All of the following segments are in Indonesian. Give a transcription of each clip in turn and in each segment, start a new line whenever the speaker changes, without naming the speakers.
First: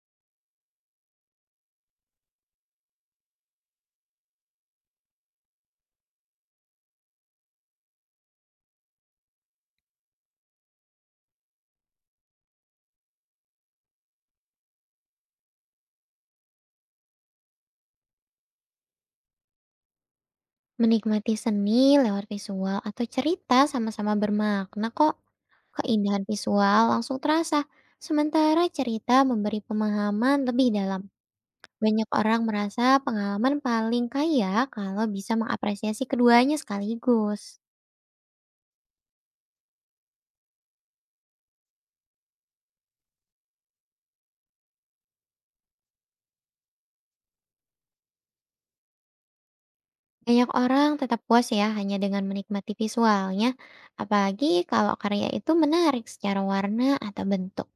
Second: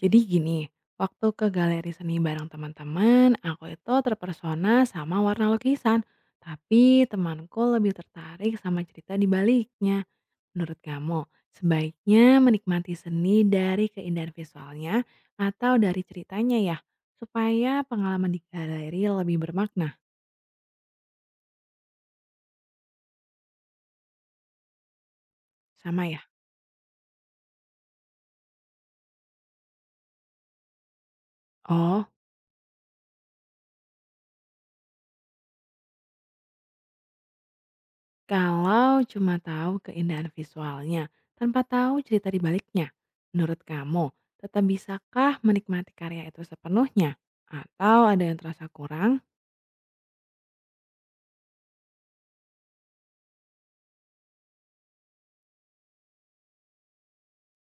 Jadi gini, waktu ke galeri seni bareng teman-teman, aku itu terpersona sama warna lukisan. Tapi temanku lebih tertarik sama cerita di baliknya. Menurut kamu, sebaiknya menikmati seni dari keindahan visualnya atau dari ceritanya ya? Supaya pengalaman di galeri lebih bermakna.
Menikmati seni lewat visual atau cerita sama-sama bermakna kok.
Sama ya?
Keindahan visual langsung terasa, sementara cerita memberi pemahaman lebih dalam.
Oh,
Banyak orang merasa pengalaman paling kaya kalau bisa mengapresiasi keduanya sekaligus.
kalau cuma tahu keindahan visualnya, tanpa tahu cerita di baliknya, menurut kamu tetap bisakah menikmati karya itu sepenuhnya? Atau ada yang terasa kurang?
Banyak orang tetap puas ya hanya dengan menikmati visualnya, apalagi kalau karya itu menarik secara warna atau bentuk.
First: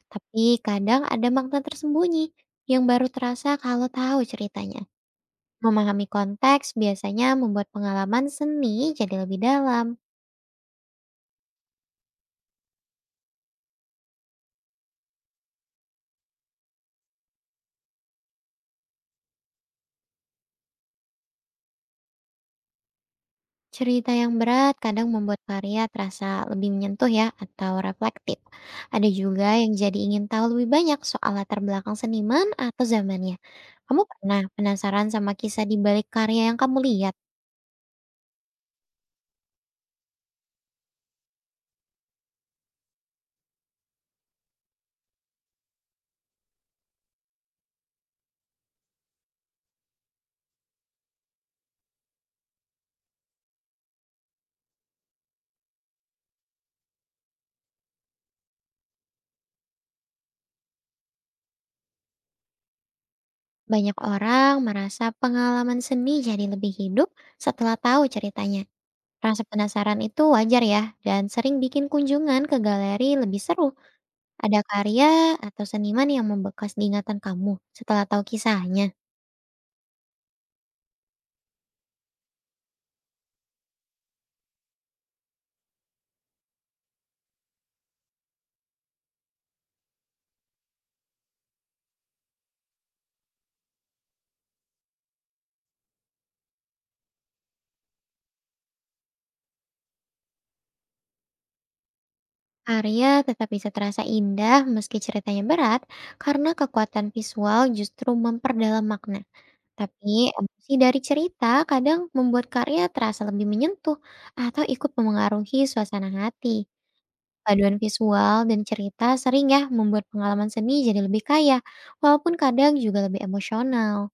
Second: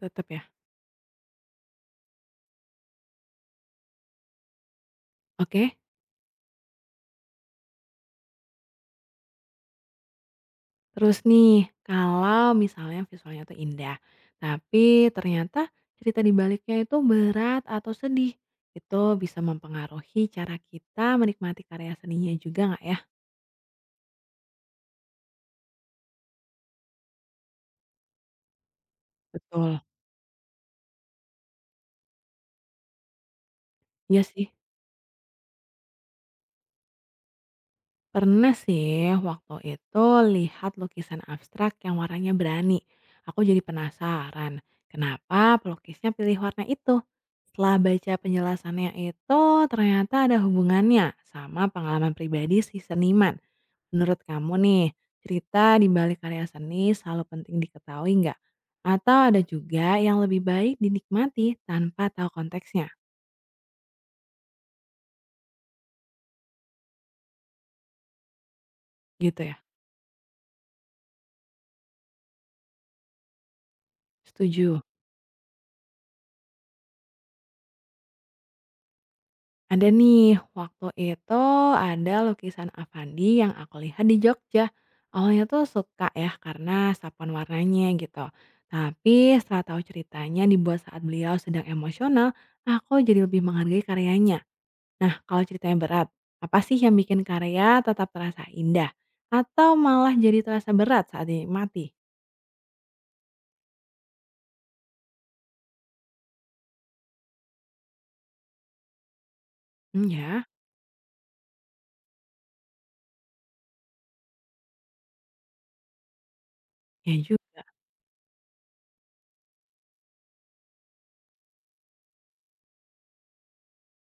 Tetap ya?
Tapi kadang ada makna tersembunyi yang baru terasa kalau tahu ceritanya.
Oke.
Memahami konteks biasanya membuat pengalaman seni jadi lebih dalam.
Terus nih, kalau misalnya visualnya tuh indah, tapi ternyata cerita di baliknya itu berat atau sedih, itu bisa mempengaruhi cara kita menikmati karya seninya juga nggak ya?
Cerita yang berat kadang membuat karya terasa lebih menyentuh ya atau reflektif. Ada juga yang
Betul.
jadi ingin tahu lebih banyak soal latar belakang seniman atau zamannya. Kamu
Iya
pernah
sih.
penasaran sama kisah di balik karya yang kamu lihat?
Pernah sih waktu itu lihat lukisan abstrak yang warnanya berani. Aku jadi penasaran, kenapa pelukisnya pilih warna itu? Setelah baca penjelasannya itu, ternyata ada hubungannya sama pengalaman pribadi si seniman. Menurut kamu nih, cerita di balik karya seni selalu penting diketahui nggak? Atau ada juga yang lebih baik dinikmati tanpa tahu konteksnya?
Banyak orang merasa pengalaman seni jadi lebih hidup setelah tahu ceritanya.
Gitu
Rasa
ya?
penasaran itu wajar ya, dan sering bikin kunjungan ke galeri lebih seru. Ada
Setuju.
karya atau seniman yang membekas di ingatan kamu setelah tahu kisahnya?
Ada nih, waktu itu ada lukisan Avandi yang aku lihat di Jogja. Awalnya tuh suka ya karena sapuan warnanya gitu. Tapi setelah tahu ceritanya dibuat saat beliau sedang emosional, aku jadi lebih menghargai karyanya. Nah, kalau ceritanya berat, apa sih yang bikin karya tetap terasa indah? Atau malah jadi terasa berat saat dinikmati?
Karya tetap bisa terasa indah meski ceritanya berat, karena kekuatan visual justru memperdalam makna.
Hmm
Tapi
ya,
emosi dari cerita kadang membuat karya terasa lebih menyentuh atau ikut memengaruhi suasana hati.
ya juga.
Paduan visual dan cerita sering ya membuat pengalaman seni jadi lebih kaya, walaupun kadang juga lebih emosional.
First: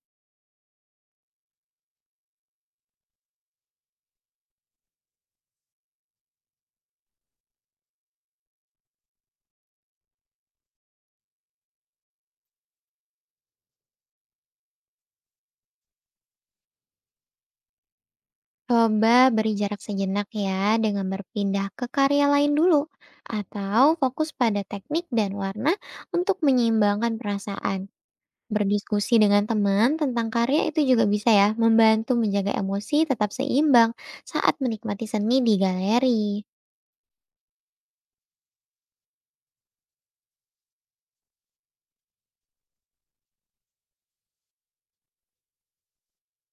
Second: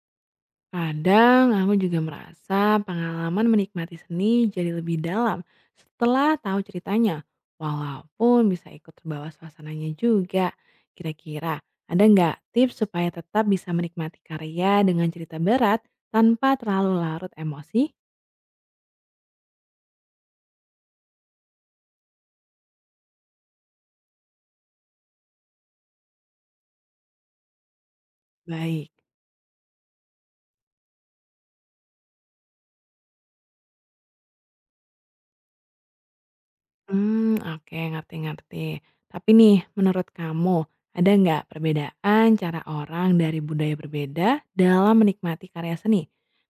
Kadang aku juga merasa pengalaman menikmati seni jadi lebih dalam setelah tahu ceritanya. Walaupun bisa ikut terbawa suasananya juga. Kira-kira ada nggak tips supaya tetap bisa menikmati karya dengan cerita berat tanpa terlalu larut emosi?
Coba beri jarak sejenak ya, dengan berpindah ke karya lain dulu atau fokus pada teknik dan warna untuk menyeimbangkan perasaan.
Baik.
Berdiskusi dengan teman tentang karya itu juga bisa ya, membantu menjaga emosi tetap seimbang saat menikmati seni di galeri.
Hmm oke, ngerti-ngerti. Tapi nih, menurut kamu, ada nggak perbedaan cara orang dari budaya berbeda dalam menikmati karya seni?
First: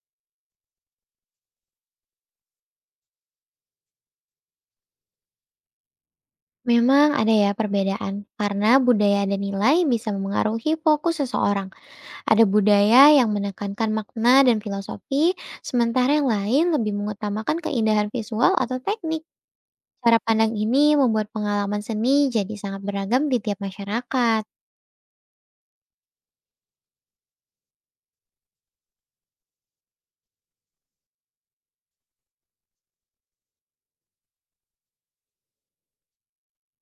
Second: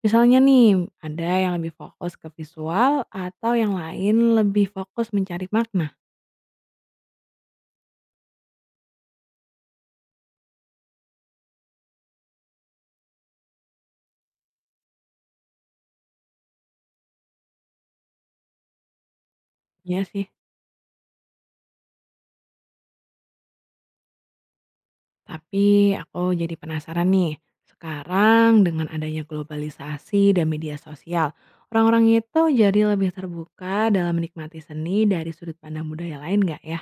Misalnya nih, ada yang lebih fokus ke visual atau yang lain lebih fokus mencari makna?
Memang ada ya perbedaan, karena budaya dan nilai bisa memengaruhi fokus seseorang. Ada budaya yang menekankan makna dan filosofi, sementara yang lain lebih mengutamakan keindahan visual atau teknik.
Iya
Cara
sih,
pandang ini membuat pengalaman seni jadi sangat beragam di tiap masyarakat.
tapi aku jadi penasaran nih. Sekarang dengan adanya globalisasi dan media sosial, orang-orang itu jadi lebih terbuka dalam menikmati seni dari sudut pandang budaya lain nggak ya?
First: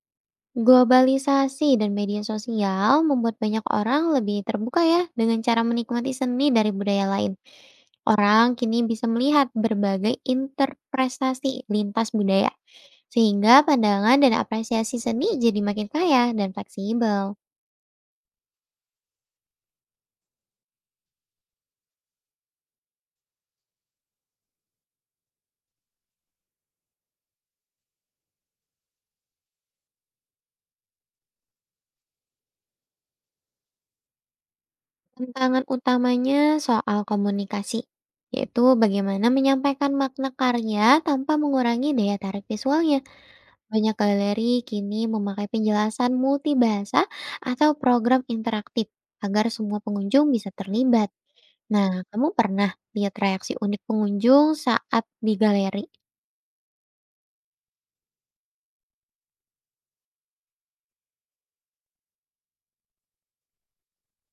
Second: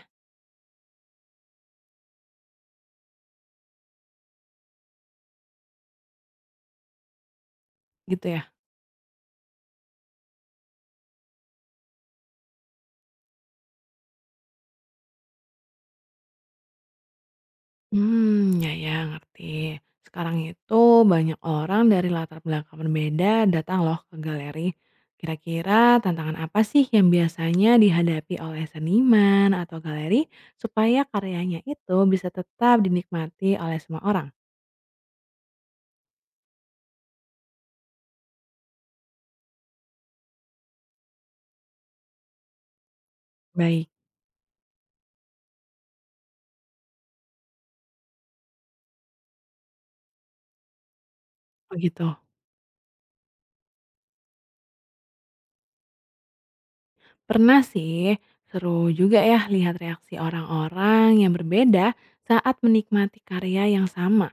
Globalisasi dan media sosial membuat banyak orang lebih terbuka ya dengan cara menikmati seni dari budaya lain.
Gitu ya.
Orang kini bisa melihat berbagai interpretasi lintas budaya, sehingga pandangan dan apresiasi seni jadi makin kaya dan fleksibel.
Hmm, ya ya, ngerti. Sekarang itu banyak orang dari latar belakang berbeda datang loh ke galeri. Kira-kira tantangan apa sih yang biasanya dihadapi oleh seniman atau galeri supaya karyanya itu bisa tetap dinikmati oleh semua orang?
Tantangan utamanya soal komunikasi, yaitu bagaimana menyampaikan makna karya tanpa mengurangi daya tarik visualnya.
Baik.
Banyak galeri kini memakai penjelasan multibahasa atau program interaktif agar semua pengunjung bisa terlibat. Nah,
Begitu.
kamu pernah lihat reaksi unik pengunjung saat di galeri?
Pernah sih, seru juga ya lihat reaksi orang-orang yang berbeda saat menikmati karya yang sama.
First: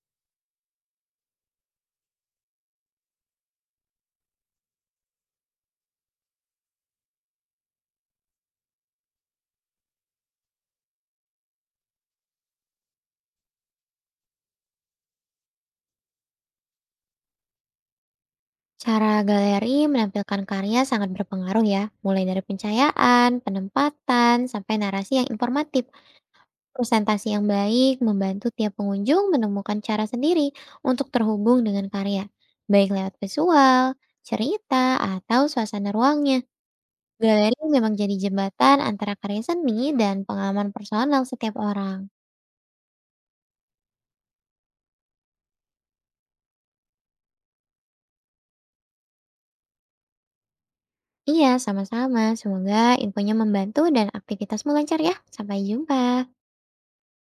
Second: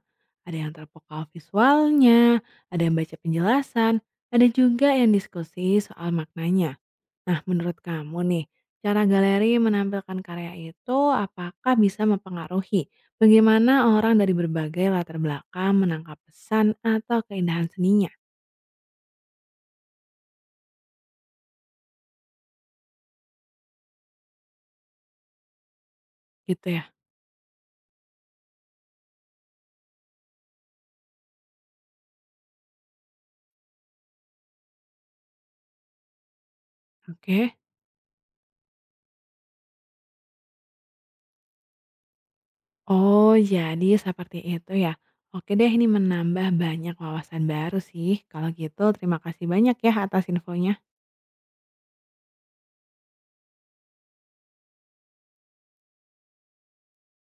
Ada yang terpukau visualnya, ada yang baca penjelasan, ada juga yang diskusi soal maknanya. Nah, menurut kamu nih, cara galeri menampilkan karya itu apakah bisa mempengaruhi bagaimana orang dari berbagai latar belakang menangkap pesan atau keindahan seninya?
Cara galeri menampilkan karya sangat berpengaruh ya, mulai dari pencahayaan, penempatan, sampai narasi yang informatif.
Gitu ya.
Presentasi yang baik membantu tiap pengunjung menemukan cara sendiri untuk terhubung dengan karya, baik lewat visual, cerita, atau suasana ruangnya.
Oke.
Galeri memang jadi jembatan antara karya seni dan pengalaman personal setiap orang.
Oh, jadi seperti itu ya. Oke deh, ini menambah banyak wawasan baru sih. Kalau gitu, terima kasih banyak ya atas infonya.
Iya, sama-sama. Semoga infonya membantu dan aktivitasmu lancar ya. Sampai jumpa.